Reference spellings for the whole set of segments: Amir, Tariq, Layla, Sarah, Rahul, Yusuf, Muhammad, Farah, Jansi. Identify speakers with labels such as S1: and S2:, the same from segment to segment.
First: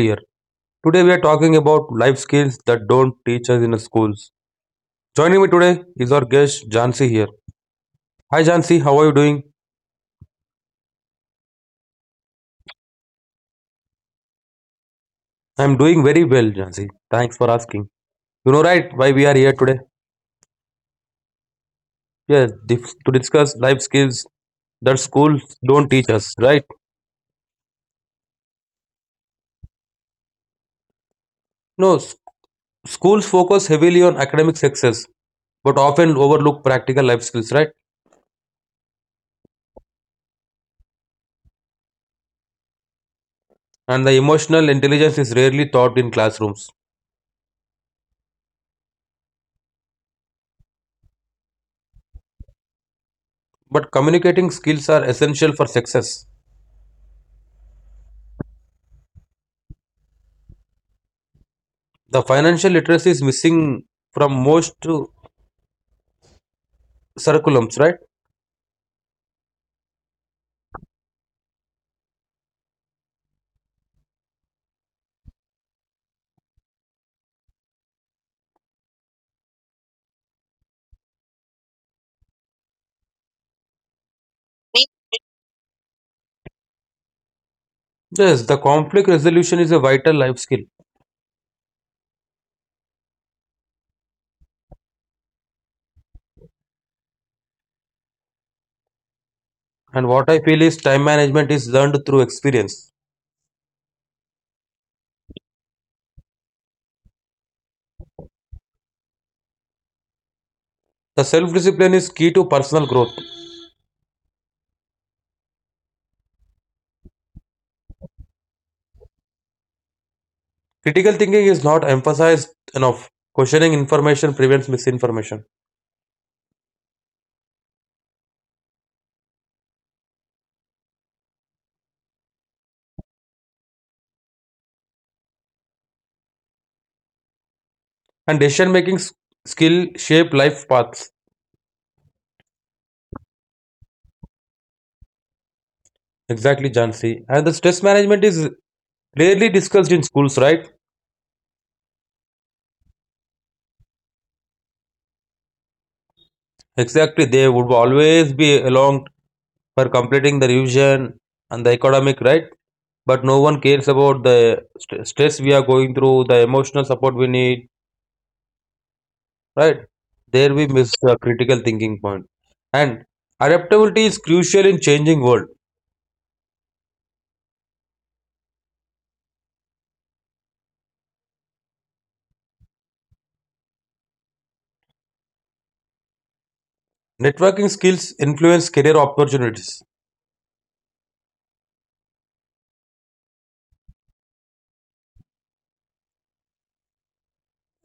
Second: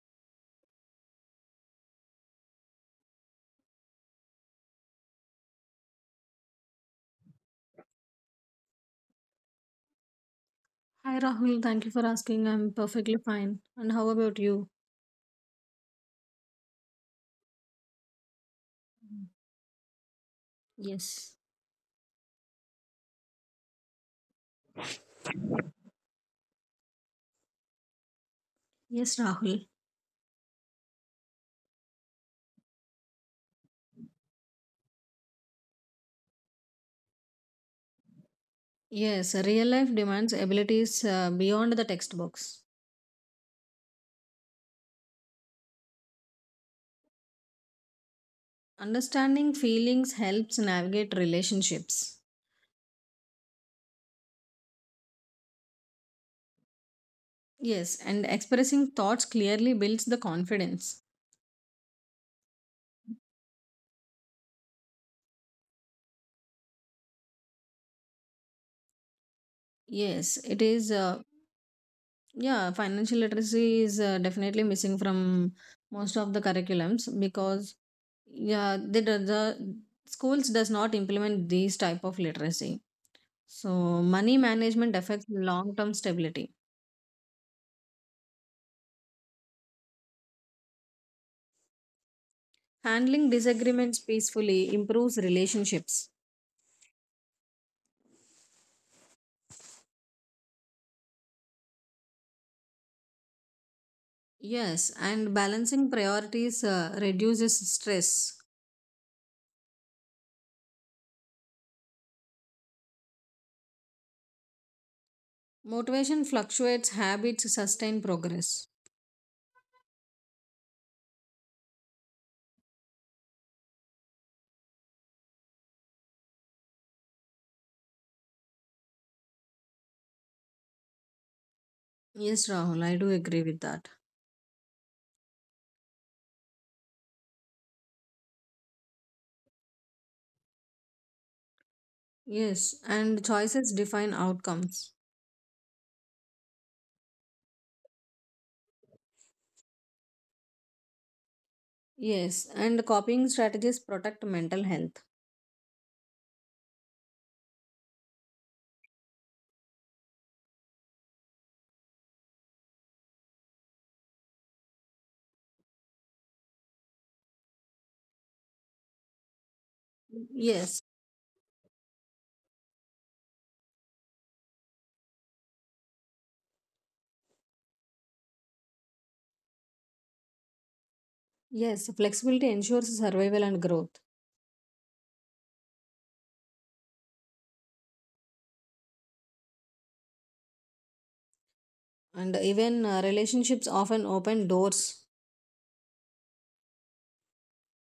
S1: here. Today we are talking about life skills that don't teach us in schools. Joining me today is our guest Jansi here. Hi Jansi, how are you doing?
S2: Hi Rahul, thank you for asking. I'm perfectly fine. And how about you?
S1: I'm doing very well, Jansi. Thanks for asking. You know right why we
S2: Mm.
S1: are here today?
S2: Yes.
S1: Yes, to discuss life skills that schools don't teach us, right?
S2: Yes, Rahul.
S1: No, s- schools focus heavily on academic success but often overlook practical life skills, right?
S2: Yes, real life demands abilities beyond the textbooks.
S1: And the emotional intelligence is rarely taught in classrooms.
S2: Understanding feelings helps navigate relationships.
S1: But communicating skills are essential for success.
S2: Yes, and expressing thoughts clearly builds the confidence.
S1: The financial literacy is missing from most curriculums, right?
S2: Yes, it is. Yeah, financial literacy is definitely missing from most of the curriculums because yeah, the schools does not implement these type of literacy. So, money management affects long term stability.
S1: Yes, the conflict resolution is a vital life skill.
S2: Handling disagreements peacefully improves relationships.
S1: And what I feel is time management is learned through experience.
S2: Yes, and balancing priorities reduces stress.
S1: The self discipline is key to personal growth.
S2: Motivation fluctuates, habits sustain progress.
S1: Critical thinking is not emphasized enough. Questioning information prevents misinformation.
S2: Yes, Rahul, I do agree with that.
S1: And decision making skill shape life paths.
S2: Yes, and choices define outcomes.
S1: Exactly, Jansi. And the stress management is rarely discussed in schools, right?
S2: Yes, and copying strategies protect mental health.
S1: Exactly, they would always be along for completing the revision and the academic, right? But no one cares about the stress we are going through, the emotional support we need, right? There we
S2: Yes,
S1: miss the critical thinking point. And adaptability is crucial in changing world.
S2: yes, flexibility ensures survival and growth.
S1: Networking skills influence career opportunities.
S2: And even relationships often open doors.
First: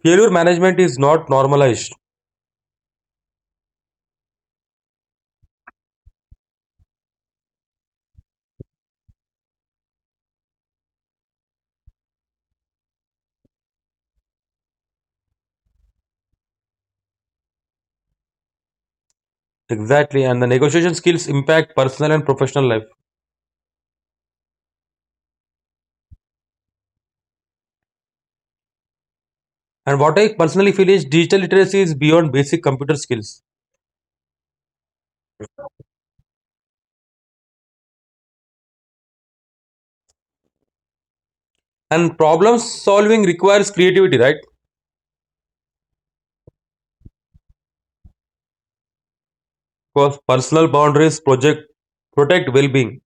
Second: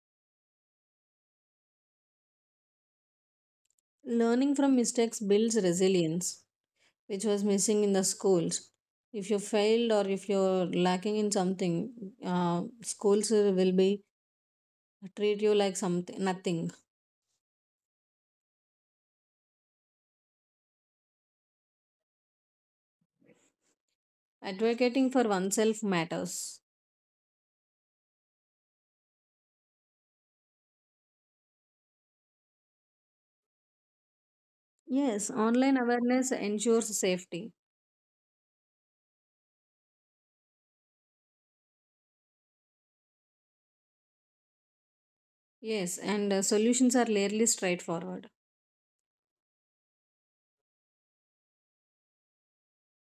S1: Failure management is not normalized.
S2: Learning from mistakes builds resilience, which was missing in the schools. If you failed or if you're lacking in something, schools will be treat you like something nothing.
S1: Exactly, and the negotiation skills impact personal and professional life.
S2: Advocating for oneself matters.
S1: And what I personally feel is digital literacy is beyond basic computer skills.
S2: Yes, online awareness ensures safety.
S1: And problem solving requires creativity, right?
S2: Yes, and solutions are rarely straightforward.
S1: Because personal boundaries project protect well-being.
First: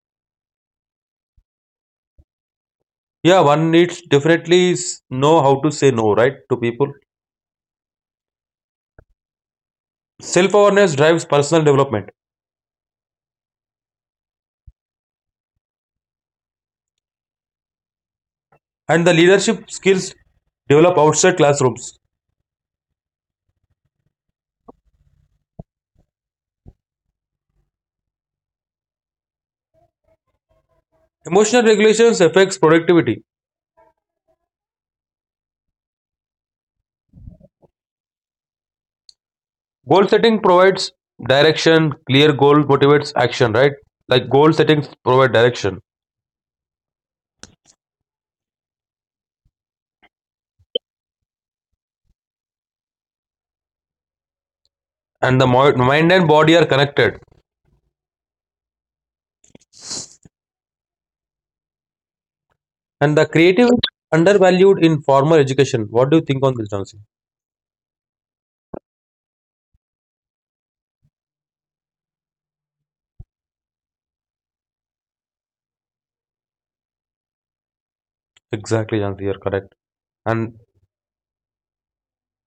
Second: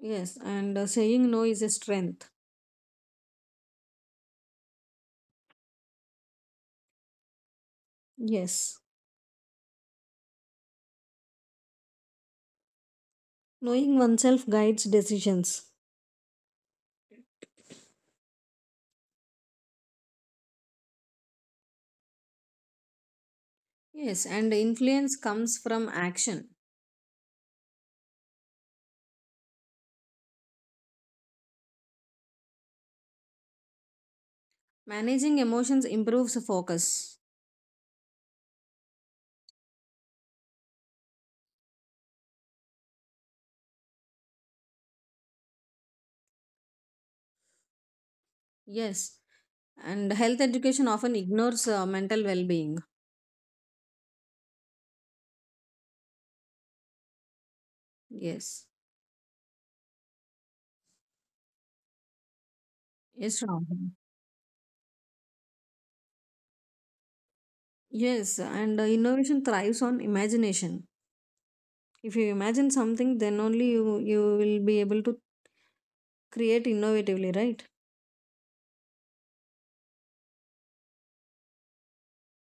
S2: Yes, and saying no is a strength.
S1: Yeah, one needs definitely know how to say no, right, to people.
S2: Yes,
S1: Self-awareness drives personal development.
S2: knowing oneself guides decisions.
S1: And the leadership skills develop outside classrooms.
S2: Yes, and influence comes from action.
S1: Emotional regulations affects productivity.
S2: Managing emotions improves focus.
S1: Goal setting provides direction. Clear goal motivates action, right? Like goal settings provide direction.
S2: Yes. And health education often ignores mental well being.
S1: And the mind and body are connected.
S2: Yes.
S1: And the
S2: Yes,
S1: creative is
S2: Ram.
S1: undervalued in formal education. What do you think on this, Jansi?
S2: Yes. And innovation thrives on imagination. If you imagine something, then only you will be able to create innovatively, right?
S1: Exactly, Jansi, you're correct. And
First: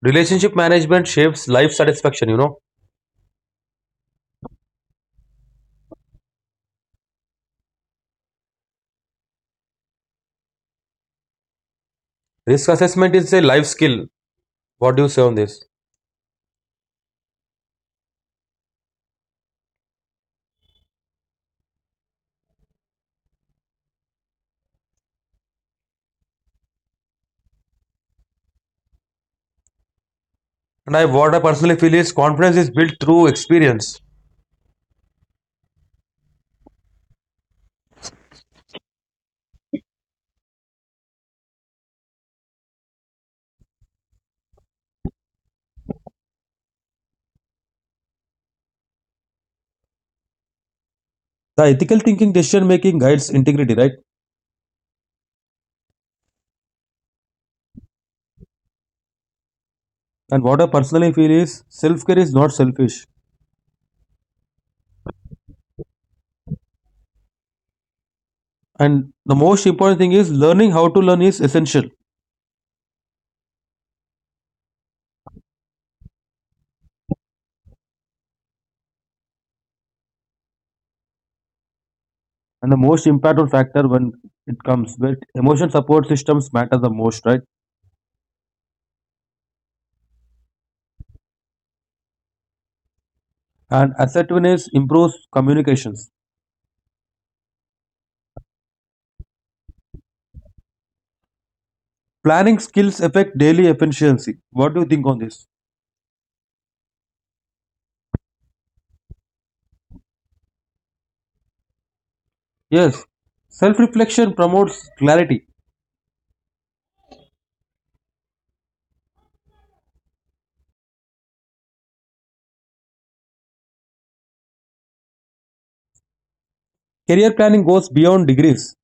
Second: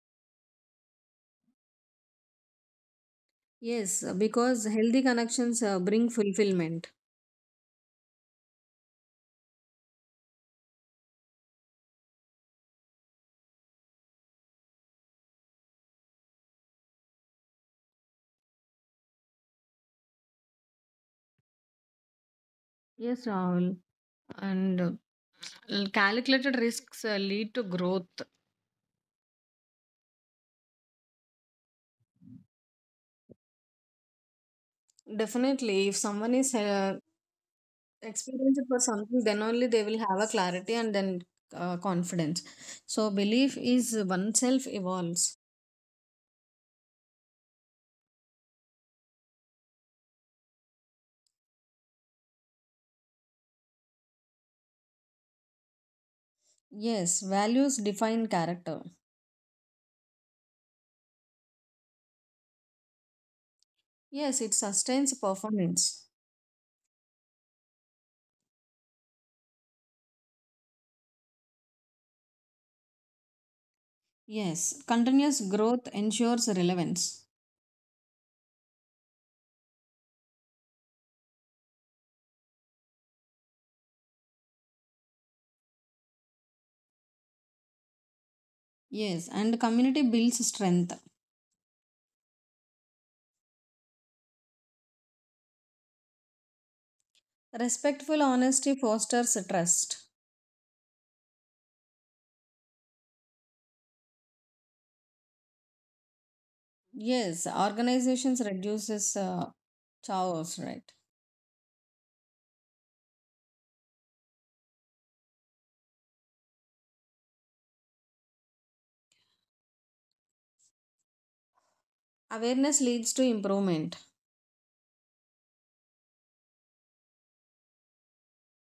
S1: relationship management shapes life satisfaction, you know.
S2: Yes. Because healthy connections bring fulfillment.
S1: Risk assessment is a life skill. What do you say on this?
S2: Yes, Rahul. And calculated risks lead to growth.
S1: And I what I personally feel is confidence is built through experience.
S2: Definitely, if someone is experienced for something, then only they will have a clarity and then confidence. So, belief is oneself evolves.
S1: The ethical thinking decision making guides integrity, right?
S2: Yes, values define character.
S1: And what I personally feel is self care is not selfish.
S2: Yes, it sustains performance.
S1: And the most important thing is learning how to learn is essential.
S2: Yes, continuous growth ensures relevance.
S1: And the most impactful factor when it comes with emotion support systems matter the most, right?
S2: Yes, and community builds strength.
S1: And assertiveness improves communications.
S2: Respectful honesty fosters trust.
S1: Planning skills affect daily efficiency. What do you think on this?
S2: Yes, organizations reduces chaos, right?
S1: Yes, self reflection promotes clarity.
S2: Awareness leads to improvement.
S1: Career planning goes beyond degrees.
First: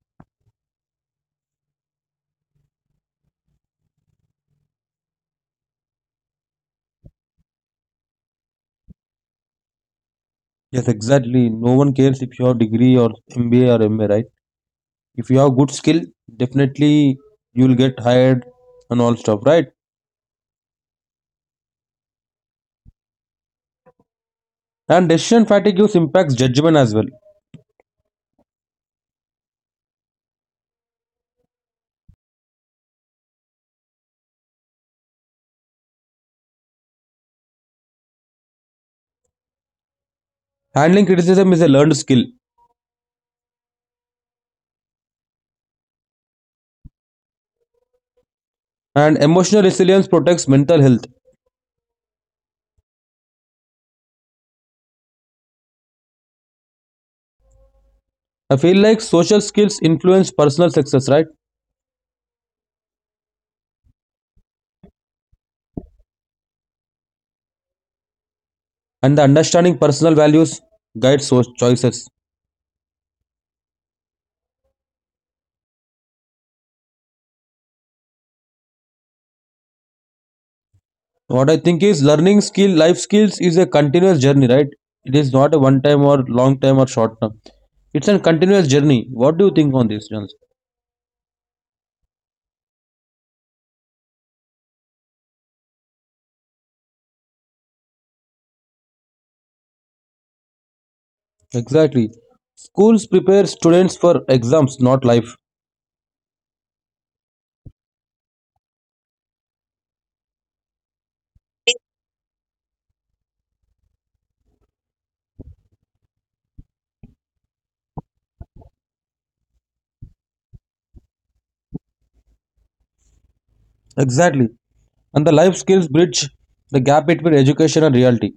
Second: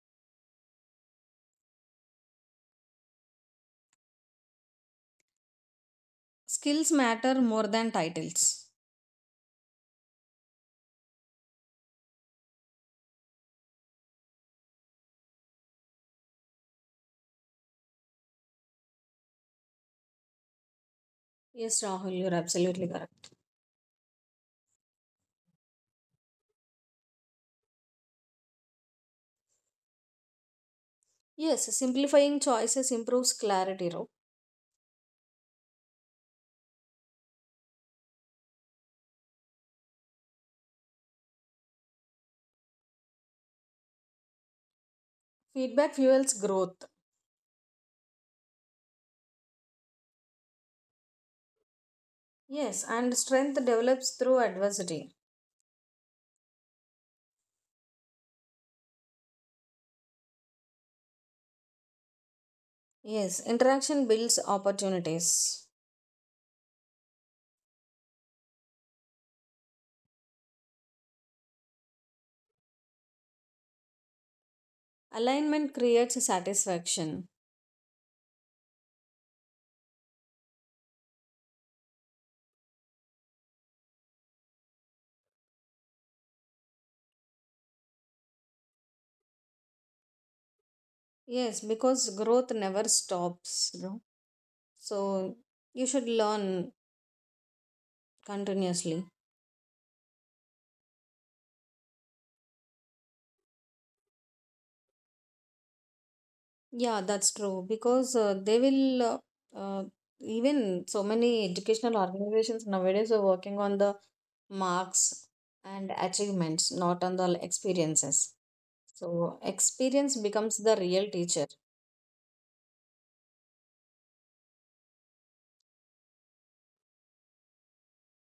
S2: Skills matter more than titles.
S1: Yes, exactly. No one cares if you have degree or MBA or MA, right? If you have good skill, definitely you will get hired and all stuff, right?
S2: Yes, Rahul, you're absolutely correct.
S1: And decision fatigue use impacts judgment as well.
S2: Yes, simplifying choices improves clarity. Ro.
S1: Handling criticism is a learned skill,
S2: Feedback fuels growth.
S1: and emotional resilience protects mental health.
S2: Yes, and strength develops through adversity.
S1: I feel like social skills influence personal success, right?
S2: Yes, interaction builds opportunities.
S1: And the understanding personal values guides choices.
S2: Alignment creates satisfaction.
S1: What I think is learning skill life skills is a continuous journey, right? It is not a one time or long time or short term, it's a continuous journey. What do you think on this, Jonas?
S2: Yes, because growth never stops. No. So you should learn continuously.
S1: Exactly. Schools prepare students for exams not life.
S2: Yeah, that's true because they will uh, even so many educational organizations nowadays are working on the marks and achievements, not on the experiences. So experience becomes the real teacher.
S1: Exactly, and the life skills bridge the gap between education and reality.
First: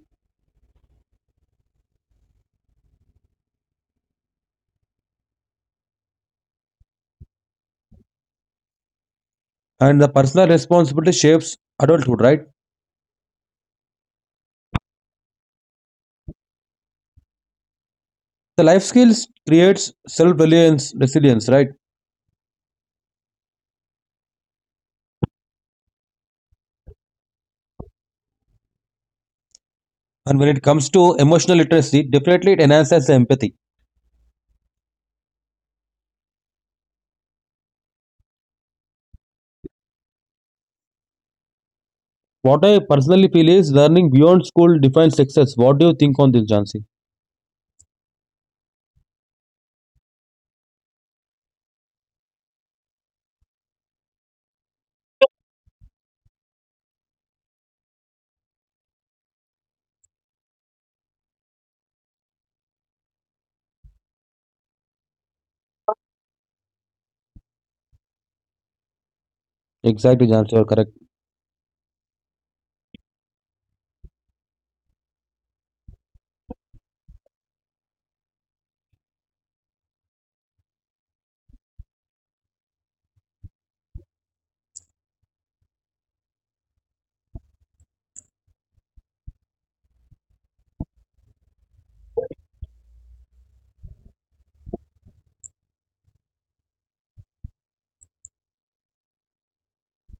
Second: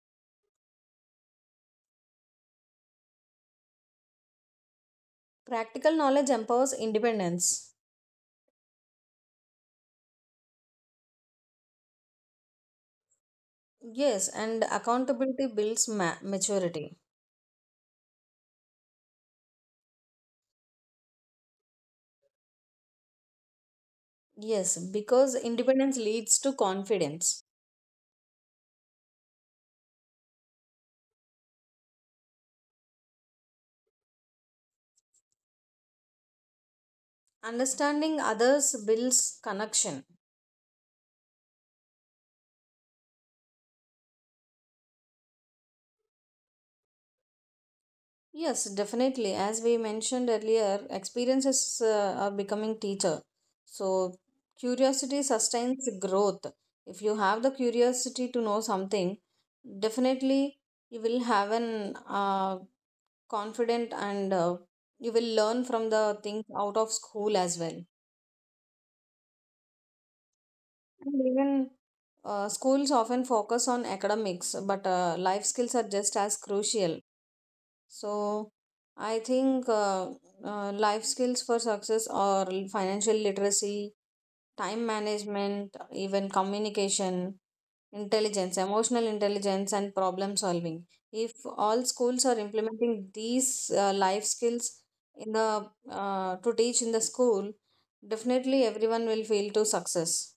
S2: Practical knowledge empowers independence.
S1: And the personal responsibility shapes adulthood, right?
S2: Yes, and accountability builds maturity.
S1: The life skills creates self-reliance resilience, right?
S2: Yes, because independence leads to confidence.
S1: And when it comes to emotional literacy, definitely it enhances empathy.
S2: Understanding others builds connection.
S1: What I personally feel is learning beyond school defines success. What do you think on this, Jansi?
S2: Yes, definitely. As we mentioned earlier, experiences are becoming teacher. So curiosity sustains growth. If you have the curiosity to know something, definitely you will have an confident and you will learn from the things out of school as well.
S1: Exactly, Jansi, you're correct.
S2: And even schools often focus on academics, but life skills are just as crucial. So I think life skills for success or financial literacy, time management, even communication, intelligence, emotional intelligence, and problem solving. If all schools are implementing these life skills in the to teach in the school, definitely everyone will feel to success.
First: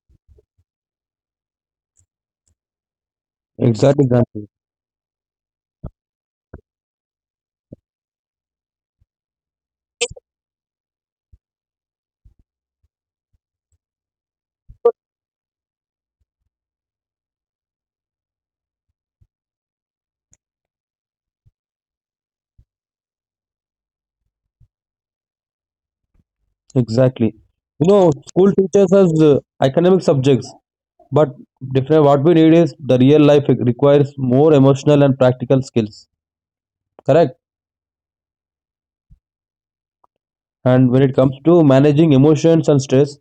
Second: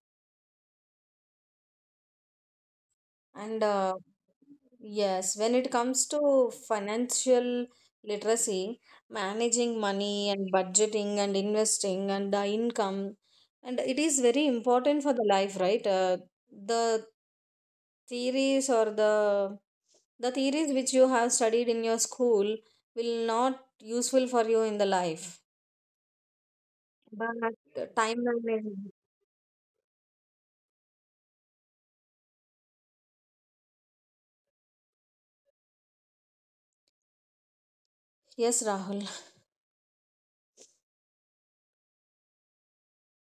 S2: And
S1: Exactly, Jansi.
S2: yes, when it comes to financial literacy, managing money and budgeting and investing and the income, and it is very important for the life, right? The theories or the theories which you have studied in your school will not useful for you in the life,
S1: Exactly. You
S2: but
S1: know,
S2: time
S1: school
S2: management.
S1: teaches us academic subjects, but different. What we need is the real life, it requires more emotional and practical skills. Correct.
S2: Yes, Rahul.
S1: And when it comes to managing emotions and stress,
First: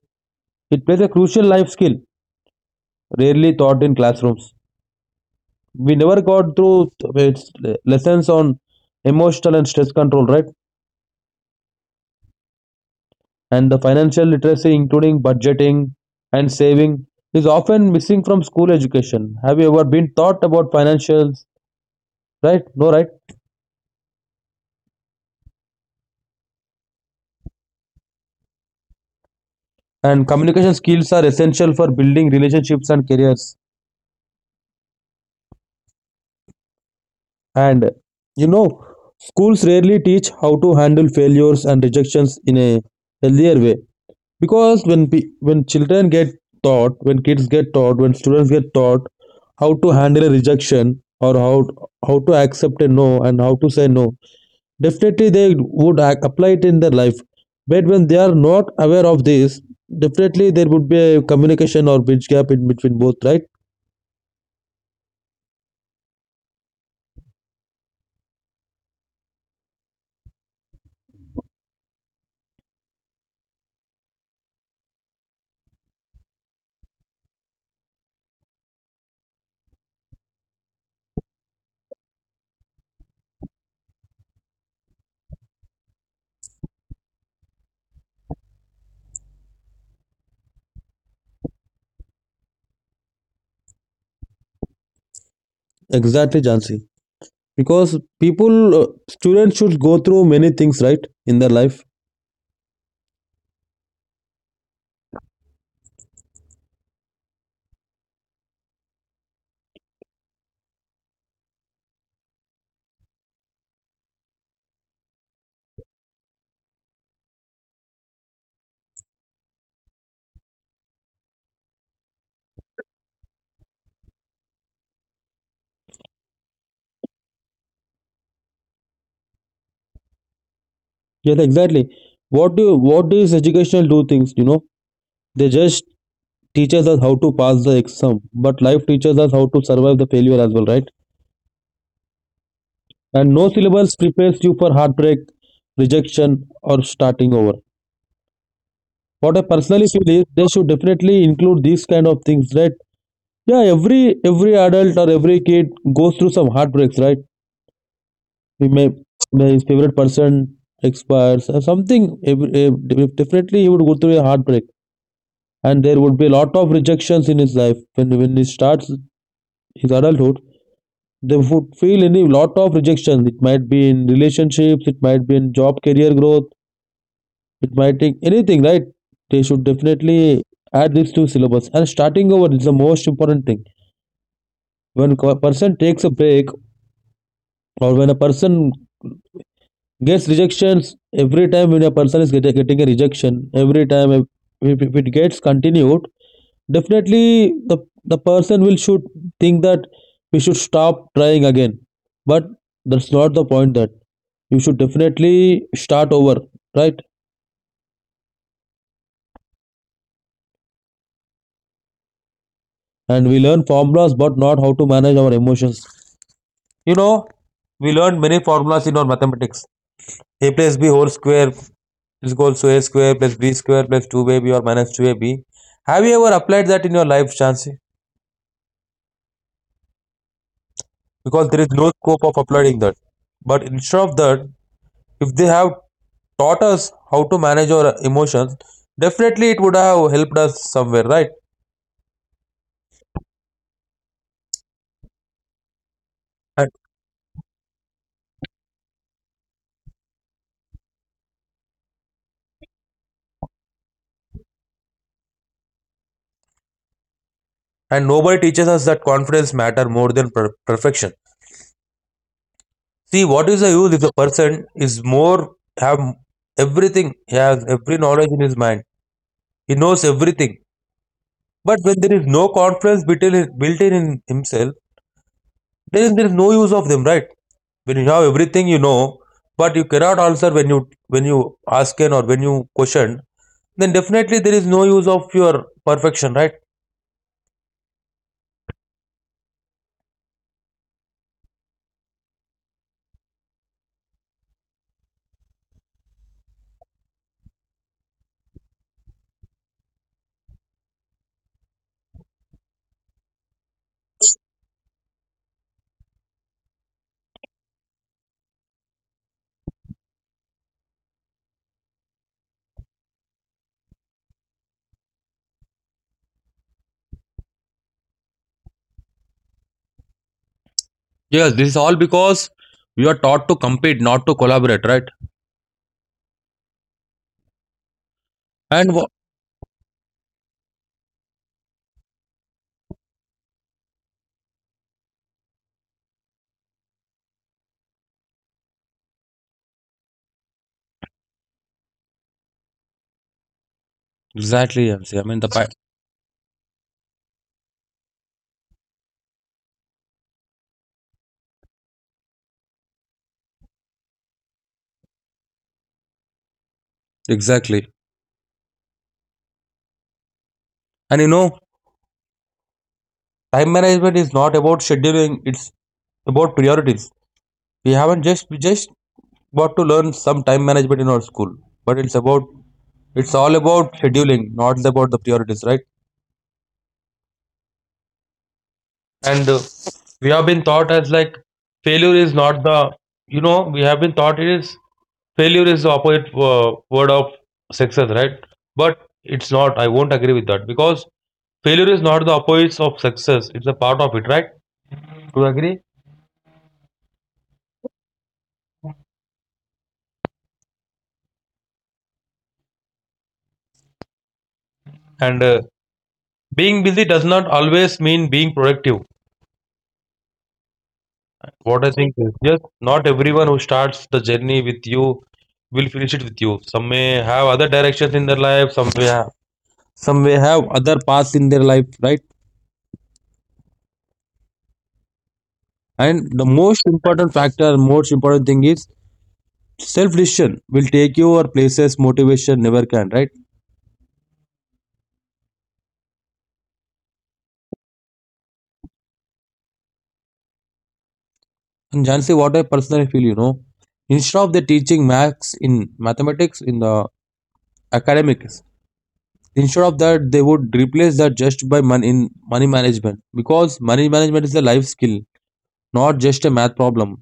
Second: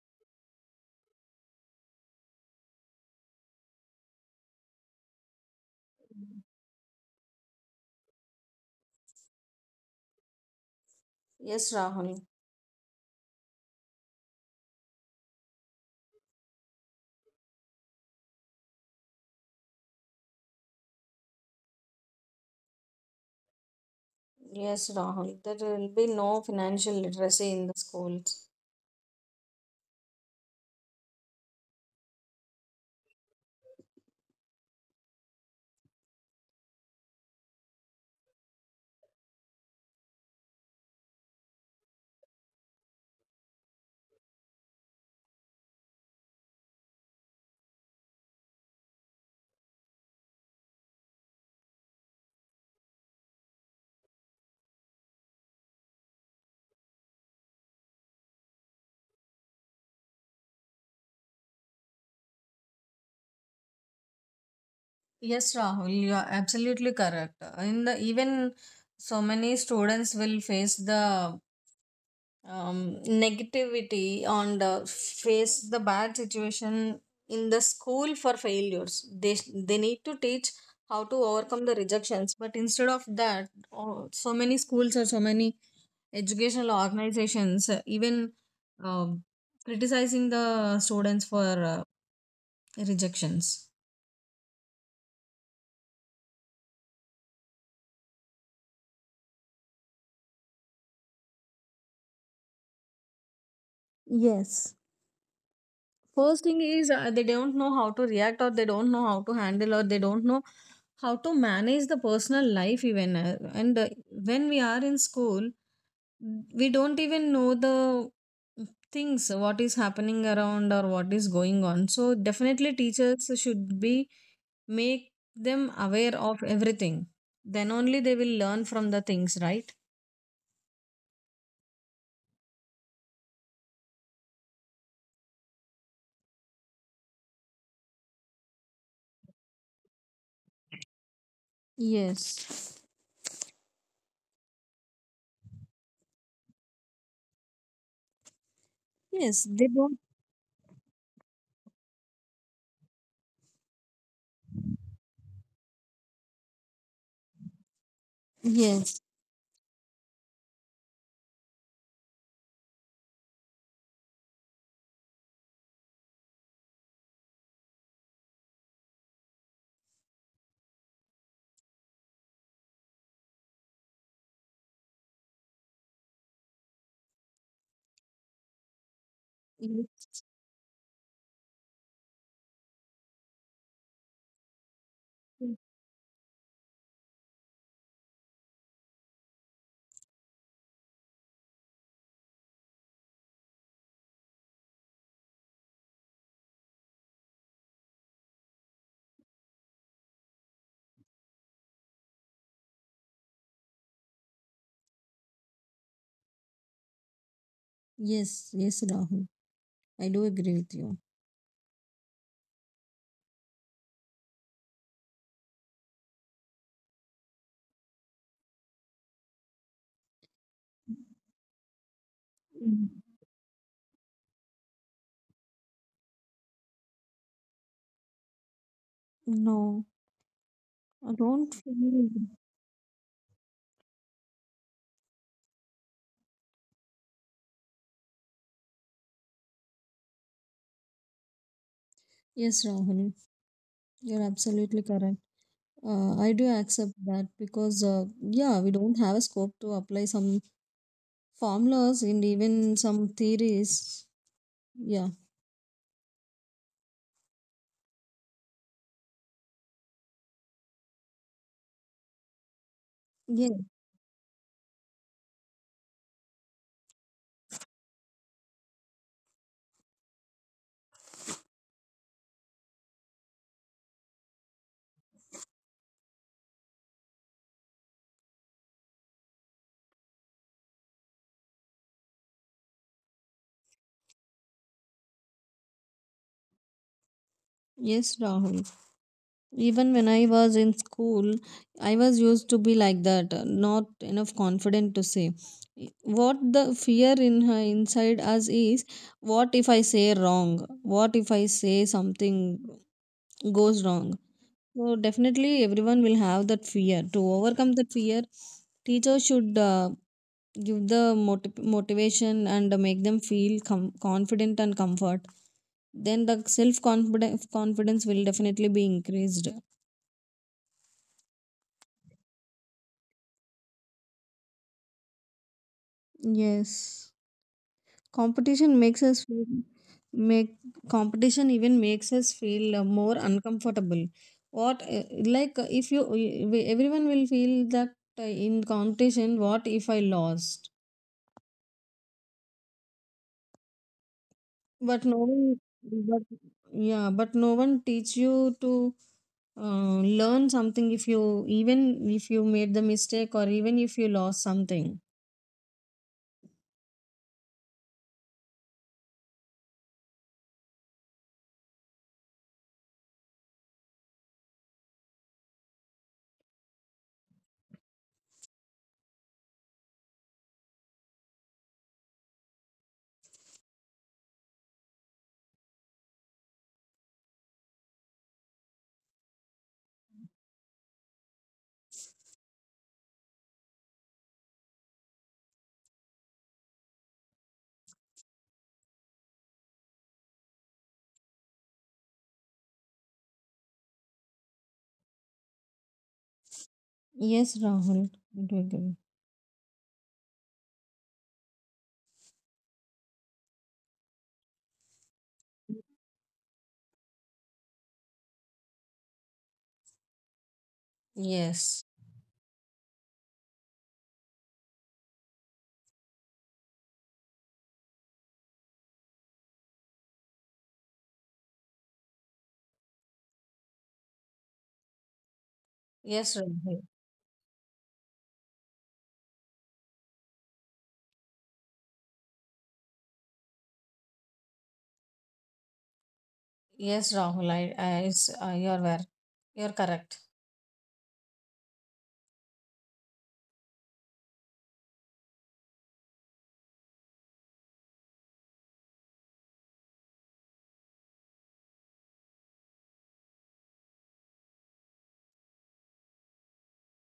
S1: it plays a crucial life skill rarely taught in classrooms. We never got through its lessons on emotional and stress control, right?
S2: Yes, Rahul.
S1: And the financial literacy, including budgeting and saving, is often missing from school education. Have you ever been taught about financials, right? No, right?
S2: Yes, Rahul, there will be no financial literacy in the schools.
S1: And communication skills are essential for building relationships and careers. And you know, schools rarely teach how to handle failures and rejections in a healthier way, because when when children get taught, when kids get taught, when students get taught how to handle a rejection, or how to accept a no and how to say no, definitely they would apply it in their life. But when they are not aware of this, definitely there would be a communication or bridge gap in between both, right?
S2: Yes, Rahul, you are absolutely correct. In the even so many students will face the negativity and face the bad situation in the school for failures. They need to teach how to overcome the rejections, but instead of that, oh, so many schools or so many educational organizations even um, criticizing the students for rejections.
S1: Exactly, Jansi. Because people students should go through many things right in their life.
S2: Yes. First thing is they don't know how to react or they don't know how to handle or they don't know how to manage the personal life even, and when we are in school we don't even know the things what is happening around or what is going on. So definitely teachers should be make them aware of everything, then only they will learn from the things, right?
S1: Yes, exactly. What do, what is educational do things, you know, they just teaches us how to pass the exam, but life teaches us how to survive the failure as well, right?
S2: Yes.
S1: And no syllabus prepares you for heartbreak, rejection, or starting over. What I
S2: Yes, they
S1: personally
S2: don't.
S1: feel is they should definitely include these kind of things, right? Yeah, every adult or every kid goes through some heartbreaks, right? He
S2: Yes.
S1: may his favorite person expires or something. Every, eh, definitely, he would go through a heartbreak, and there would be a lot of rejections in his life when he starts his adulthood. They would feel any lot of rejection, it might be in relationships, it might be in job career growth, it might take anything, right? They should definitely
S2: Yes.
S1: add this to syllabus. And starting over is the most important thing. When a person takes a break, or when a person gets rejections, every time when a person is getting a rejection, every time, if it gets continued, definitely the person will should think that we should stop trying again, but that's not the point. That you should definitely start over, right?
S2: Yes, yes, Rahul. I do agree with you.
S1: And we learn formulas but not how to manage our emotions. You know, we learned many formulas in our mathematics. A plus b whole square is equal to a
S2: Mm.
S1: square plus b square plus 2ab or minus 2ab. Have you ever applied that in your life, chancy?
S2: No, I
S1: Because there
S2: don't
S1: is no
S2: feel.
S1: scope of applying that, but instead of that, if they have taught us how to manage our emotions, definitely it would have helped us somewhere, right?
S2: Yes, Rahul, you're absolutely correct. I do accept that because, yeah, we don't have a scope to apply some formulas and even some theories. Yeah,
S1: And nobody teaches us that confidence matter more than perfection. See, what is
S2: yeah,
S1: the use if the person is more have everything, he has every knowledge in his mind, he knows everything. But when there is no confidence built in in himself, then there is no use of them, right? When you have everything you know, but you cannot answer when you ask an or when you question, then definitely there is no use of your perfection, right?
S2: yes, Rahul. Even when I was in school, I was used to be like that, not enough confident to say. What the fear in her inside us is. What if I say wrong? What if I say something goes wrong? So definitely everyone will have that fear. To overcome that fear, teacher should give the motivation and make them feel confident and comfort. Then the self confidence will definitely be increased.
S1: Yes, this is all because we are taught to compete, not to collaborate, right?
S2: Yes. Competition
S1: And
S2: makes us feel, make competition even makes us feel more uncomfortable. What, like, if you everyone will feel that in competition, what if I lost?
S1: exactly,
S2: But no
S1: MC. I mean the
S2: one, but yeah, but no one teach you to learn something if you, even if you made the mistake or even if you lost something.
S1: exactly. And you know, time management is not about scheduling, it's about priorities. We haven't just we just got to learn some time management in our school. But it's about, it's all about scheduling, not about the priorities, right? And we have been taught as like failure is not the, you know, we have been taught it is failure is the opposite word of success, right? But it's not, I won't agree with that, because failure is not the opposite of success, it's a part of it, right? Do you agree?
S2: Yes, Rahul. I do agree.
S1: And being busy does not always mean being productive. What
S2: Yes.
S1: I think is yes, not everyone who starts the journey with you will finish it with you. Some may have other directions in their life, some may have other paths in their life, right? And
S2: Yes,
S1: the most
S2: Rahul.
S1: important factor, most important thing is self decision will take you or places, motivation never can, right?
S2: Yes, Rahul. I it's, you're where You're correct.
S1: And Jansi, what I personally feel, you know, instead of the teaching maths in mathematics in the academics, instead of that they would replace that just by money in money management, because money management is a life skill, not just a math problem.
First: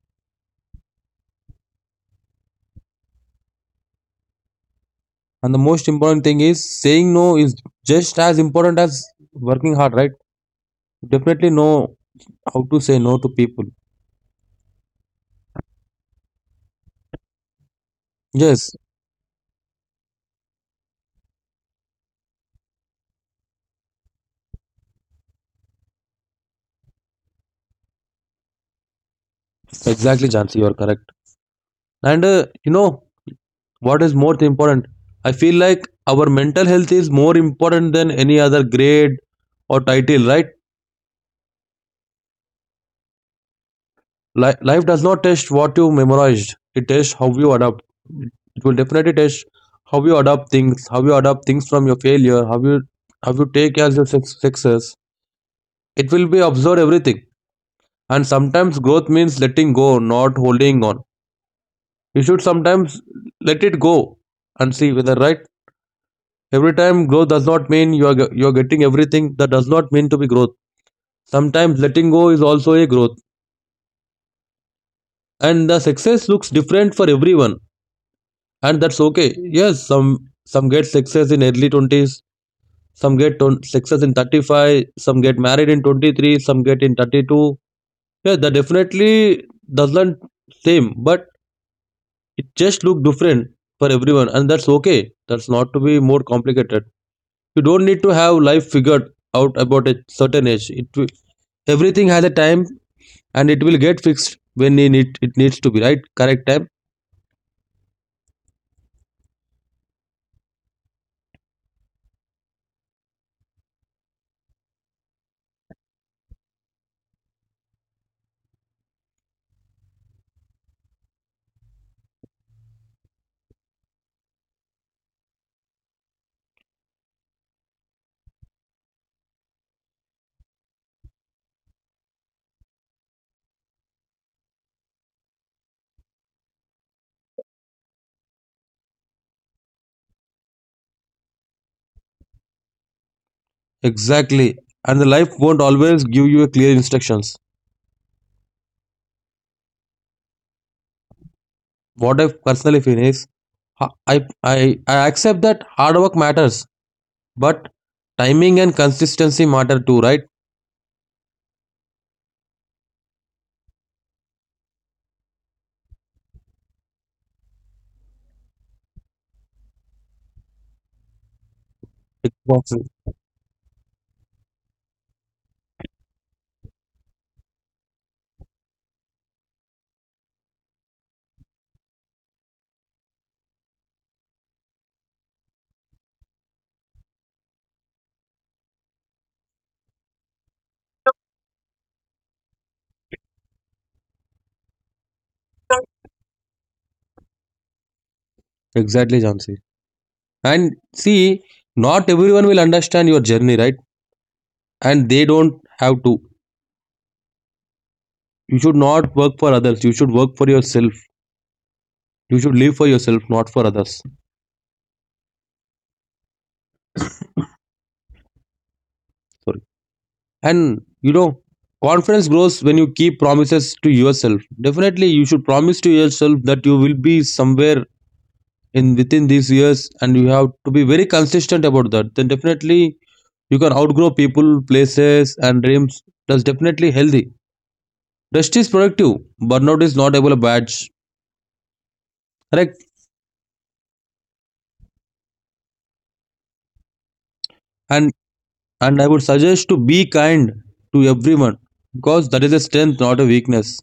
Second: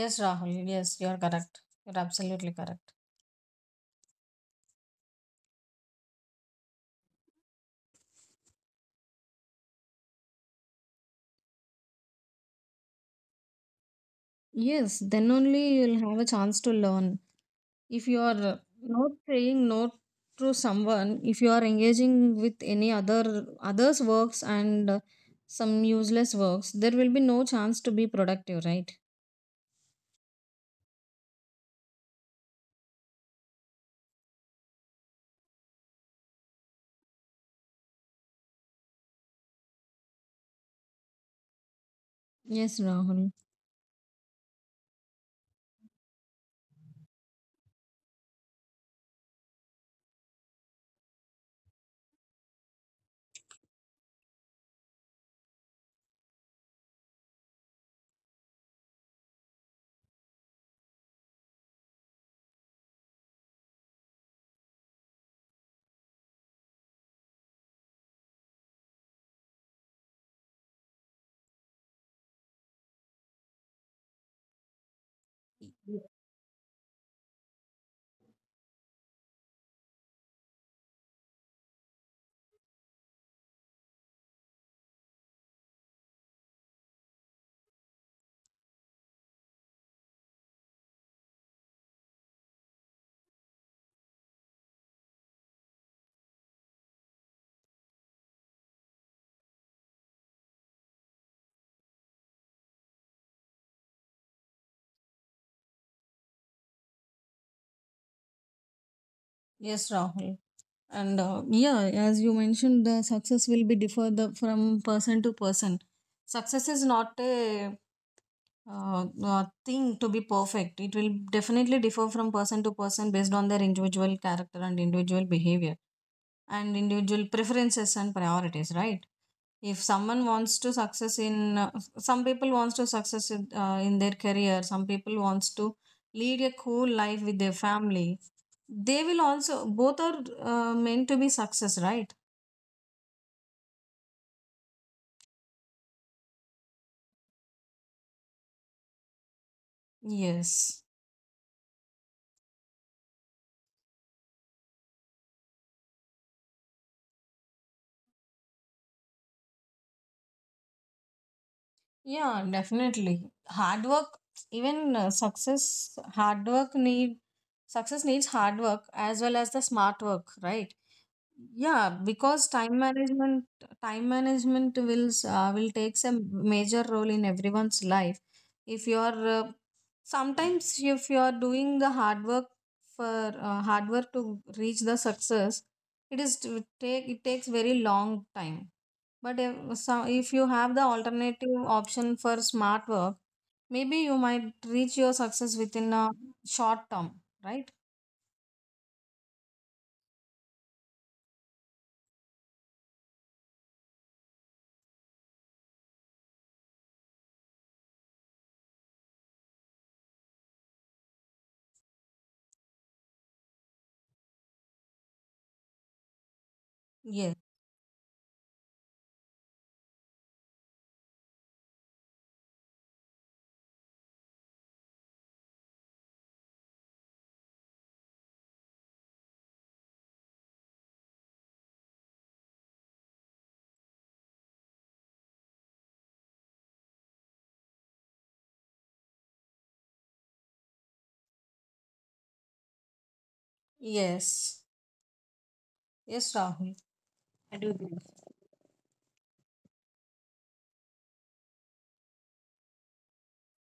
S2: Yes, Rahul, yes, you're correct. You're absolutely correct.
S1: And the most important thing is saying no is just as important as working hard, right? Definitely no how to say no to people.
S2: Yes, then only you'll have a chance to learn. If you are
S1: Yes,
S2: not saying no to someone, if you are engaging with any other others works and some useless works, there will be no chance to be productive, right?
S1: exactly, Jansi, you are correct. And you know, what is more important? I feel like our mental health is more important than any other grade or title, right?
S2: Yes, Rahul.
S1: Life does not test what you memorized; it tests how you adapt. It will definitely test how you adapt things, how you adapt things from your failure, how you take as your success. It will be observe everything. And sometimes growth means letting go, not holding on. You should sometimes let it go and see whether right. Every time growth does not mean you are you are getting everything. That does not mean to be growth. Sometimes letting go is also a growth, and the success looks different for everyone, and that's okay. Yes, some get success in early 20s, some get success in 35, some get married in 23, some get in 32. Yeah, that definitely doesn't same, but it just look different for everyone, and that's okay. That's not to be more complicated. You don't need to have life figured out about a certain age everything has a time and it will get fixed when it needs to be right correct time.
S2: Yes, Rahul. And yeah, as you mentioned, the success will be differ from person to person. Success is not a thing to be perfect. It will definitely differ from person to person based on their individual character and individual behavior and individual preferences and priorities, right? if someone wants to success in Some people wants to success in their career, some people wants to lead a cool life with their family. They will also both are meant to be success, right?
S1: Exactly. And the life won't always give you a clear instructions.
S2: Yes.
S1: What I personally feel is i i I accept that hard work matters, but timing and consistency matter too, right?
S2: Yeah, definitely. Hard work, even success, hard work need success needs hard work as well as the smart work, right? Yeah, because
S1: Exactly.
S2: time management will takes a major role in everyone's life. If you are sometimes if you are doing the hard work for hard work to reach the success, it takes very long time. But if, So if you have the alternative option for smart work, maybe you might reach your success within a short term, right?
S1: Exactly, jansi. And see, not everyone will understand your journey, right? And they don't have to. You should not work for others, you should work for yourself. You should live for yourself, not for others.
S2: Yes.
S1: Sorry. And you know confidence grows when you keep promises to yourself. Definitely you should promise to yourself that you will be somewhere in within these years, and you have to be very consistent about that. Then definitely you can outgrow people, places and dreams. That's definitely healthy. Rest is productive. Burnout is not able a badge. Correct.
S2: Yes. Yes, Rahul. I do
S1: and
S2: believe.
S1: And I would suggest to be kind to everyone, because that is a strength, not a weakness.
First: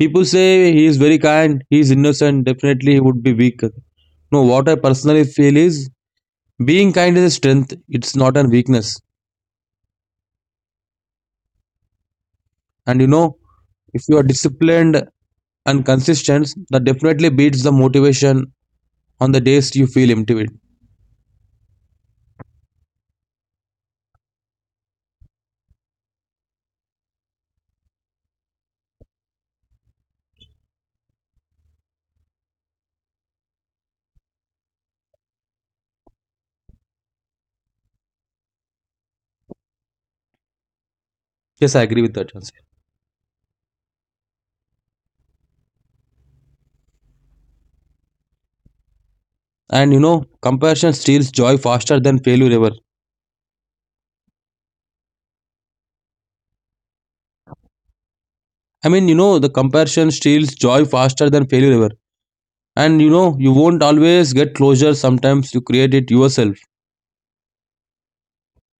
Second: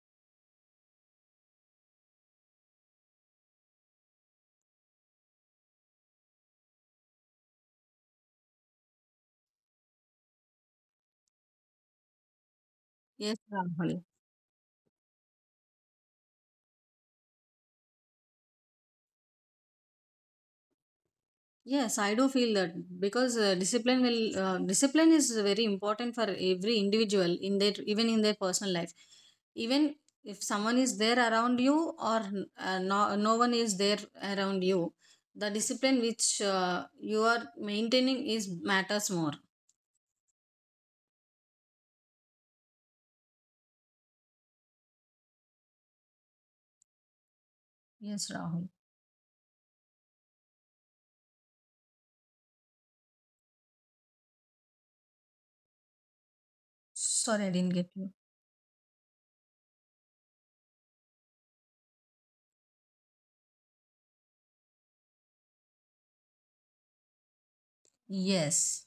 S1: People say he is very kind, he is innocent, definitely he would be weak. No, what I personally feel is being kind is a strength, it's not a weakness. And you
S2: Yes,
S1: know, if
S2: Rahul.
S1: you are disciplined and consistent, that definitely beats the motivation on the days you feel empty.
S2: Yes, I do feel that because discipline is very important for every individual in their, even in their personal life. Even if someone is there around you or no, no one is there around you, the discipline which you are maintaining is matters more.
S1: Yes, I agree with that. Jansi.
S2: Yes, Rahul.
S1: And you know, compassion steals joy faster than failure ever.
S2: Sorry, I didn't get you.
S1: I mean, you know, the compassion steals joy faster than failure ever. And you know, you won't always get closure, sometimes you create it yourself.
S2: Yes.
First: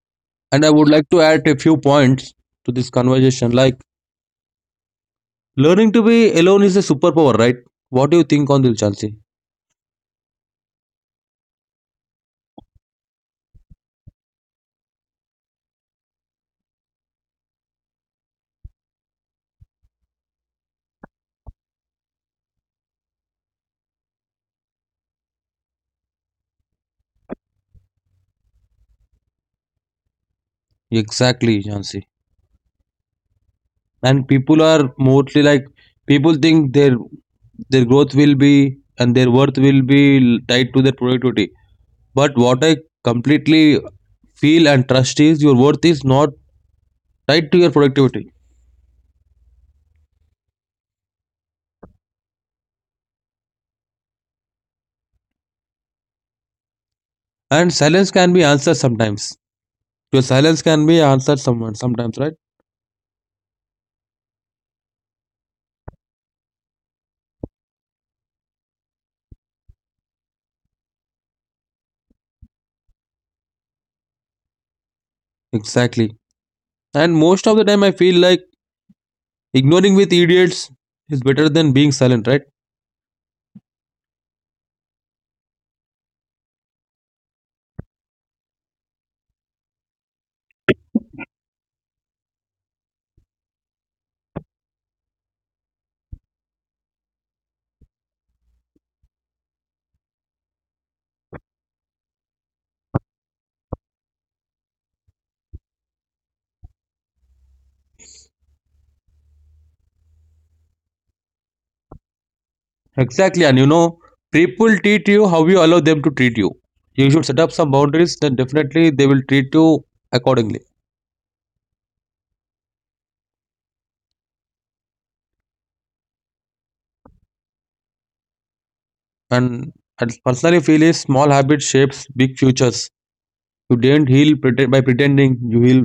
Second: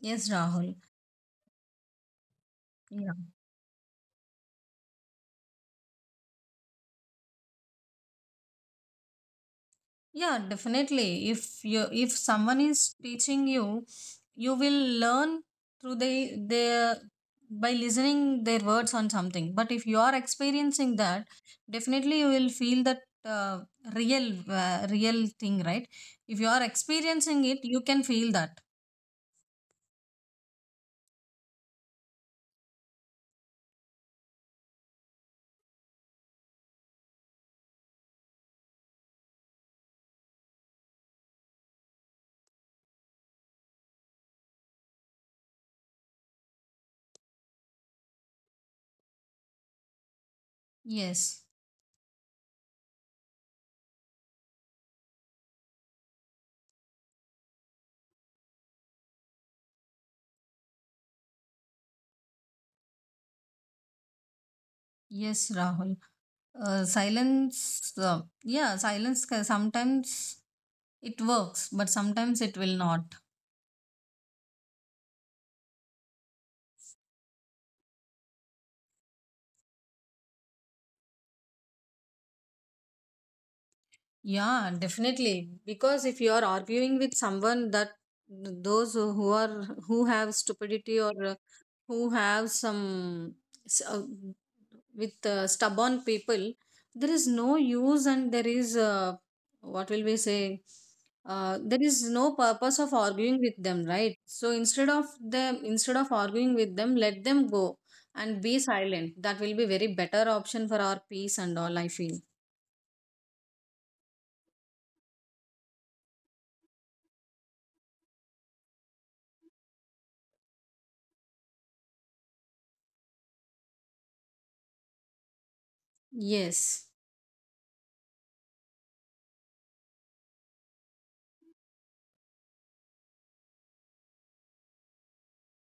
S2: Yes,
S1: And I
S2: Rahul.
S1: would like to add a few points to this
S2: Yeah.
S1: conversation, like learning to be alone is a superpower, right? What do you think on this, Jansi?
S2: Yeah, definitely. If someone is teaching you will learn through they their, by listening their words on something. But if you are experiencing that, definitely you will feel that real thing, right? If you are experiencing it, you can feel that.
S1: Exactly, Jansi. And people are mostly like, people think their growth will be and their worth will be tied to their productivity. But what I completely feel and trust is your worth is not tied to your productivity.
S2: Yes.
S1: And silence can be answered sometimes. Your silence can be answered someone sometimes, right?
S2: Yes, Rahul. Silence, yeah, silence sometimes it works, but sometimes it will not.
S1: Exactly. And most of the time, I feel like ignoring with idiots is better than being silent, right?
S2: Yeah, definitely. Because if you are arguing with someone that those who have stupidity or who have some s- uh, with stubborn people, there is no use and there is, what will we say? There is no purpose of arguing with them, right? So instead of arguing with them, let them go and be silent. That will be very better option for our peace and all, I feel.
S1: Exactly. And you know, people treat you how you allow them to treat you. You should set up some boundaries, then definitely they will treat you accordingly.
S2: Yes.
S1: And I personally feel is small habit shapes big futures. You didn't by pretending, you heal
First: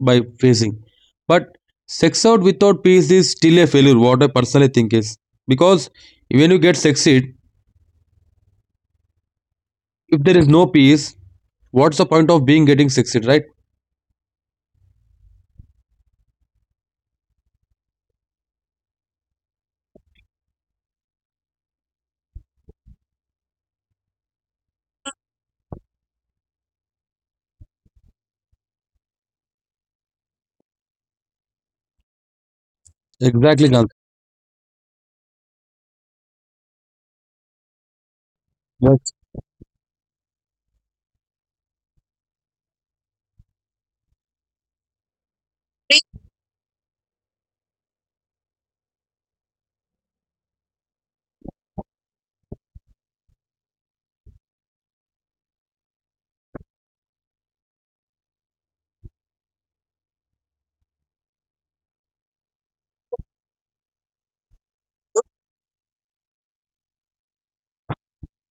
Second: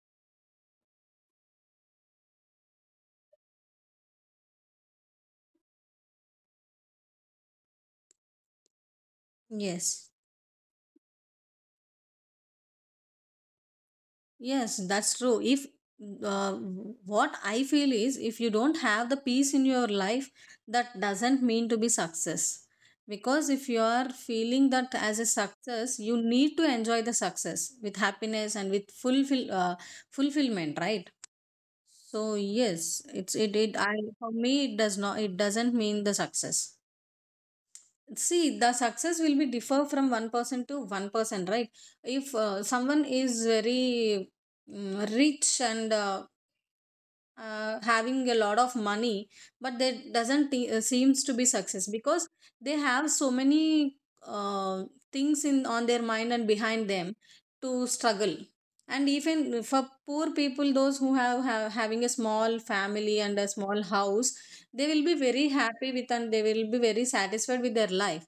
S1: by facing. But sex out without peace is still a failure, what I personally think is. Because when you get succeed,
S2: Yes.
S1: if there is no peace, what's the point of being getting succeed, right?
S2: Yes, that's true. If mm, what I feel is, if you don't have the peace in your life, that doesn't mean to be success. Because if you are feeling that as a success, you need to enjoy the success with happiness and with fulfillment, right? So yes, it's
S1: Exactly,
S2: it,
S1: Gansi.
S2: it I for me it doesn't mean the success. See,
S1: Yes,
S2: the success will be differ from one person to one person, right? If someone is very rich and having a lot of money, but that doesn't seems to be success because they have so many uh, things in on their mind and behind them to struggle. And even for poor people, those who have having a small family and a small house, they will be very happy with and they will be very satisfied with their life.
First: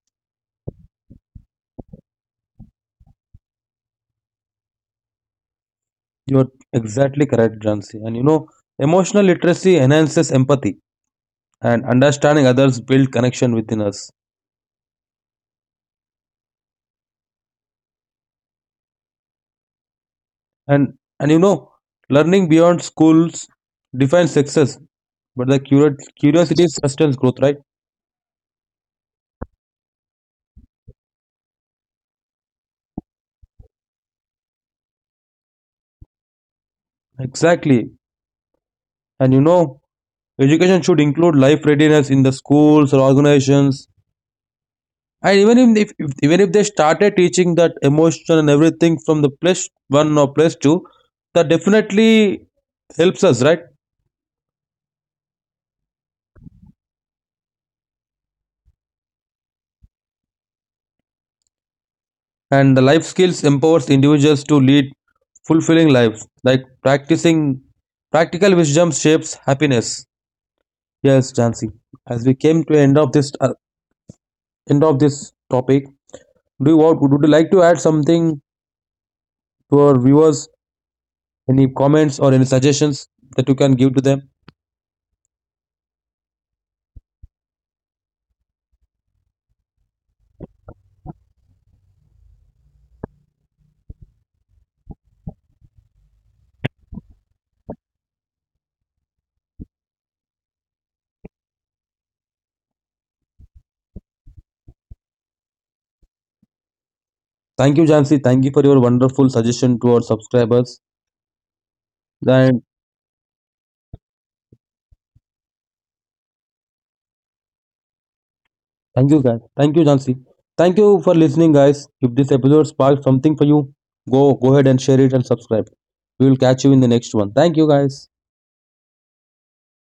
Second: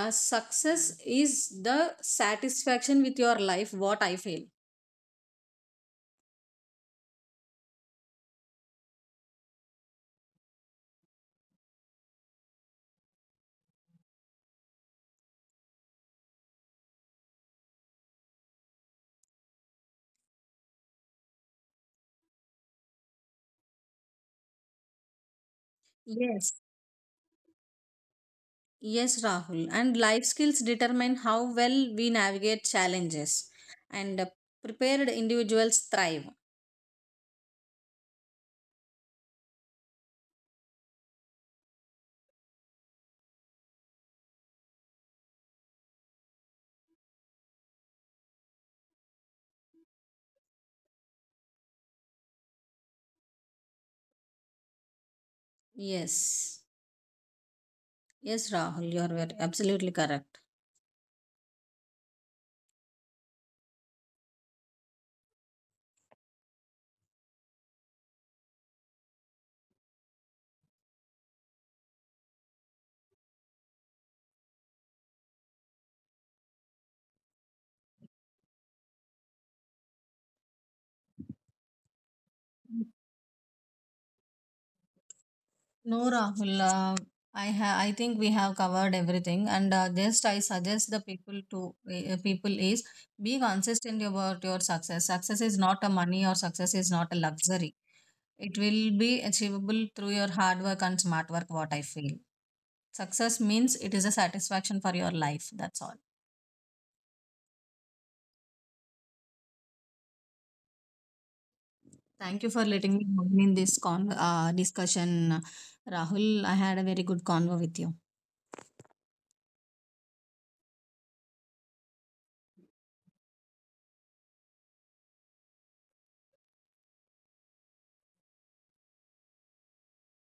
S2: The success is the satisfaction with your life, what I feel.
S1: you're exactly correct, Gansi. And you know, emotional literacy enhances empathy and understanding others build connection within us. And you know, learning beyond schools defines success, but the
S2: Yes.
S1: curiosity sustains growth, right?
S2: Yes, Rahul. And life skills determine how well we navigate challenges, and prepared individuals thrive.
S1: Exactly. And you know, education should include life readiness in the schools or organizations. And even if even if they started teaching that emotion and everything from the plus place one or place plus two, that definitely helps us, right?
S2: Yes. Yes, Rahul, you are absolutely correct.
S1: And the life skills empowers individuals to lead fulfilling lives. Like practicing practical wisdom shapes happiness. Yes, Jansi. As we came to end of this topic, do would you like to add something to our viewers, any comments or any suggestions that you can give to them.
S2: No, Rahul. I have. I think we have covered everything, and just I suggest the people to people is be consistent about your success. Success is not a money or success is not a luxury. It will be achievable through your hard work and smart work, what I feel. Success means it is a satisfaction for your life. That's all.
S1: Thank you, Jansi. Thank you for your wonderful suggestion to our subscribers.
S2: Thank you for
S1: And
S2: letting me join in this discussion, Rahul. I had a very good convo with you.
S1: thank you, guys. Thank you, Jansi. Thank you for listening, guys. If this episode sparked something for you, go ahead and share it and subscribe. We will catch you in the next one. Thank you, guys.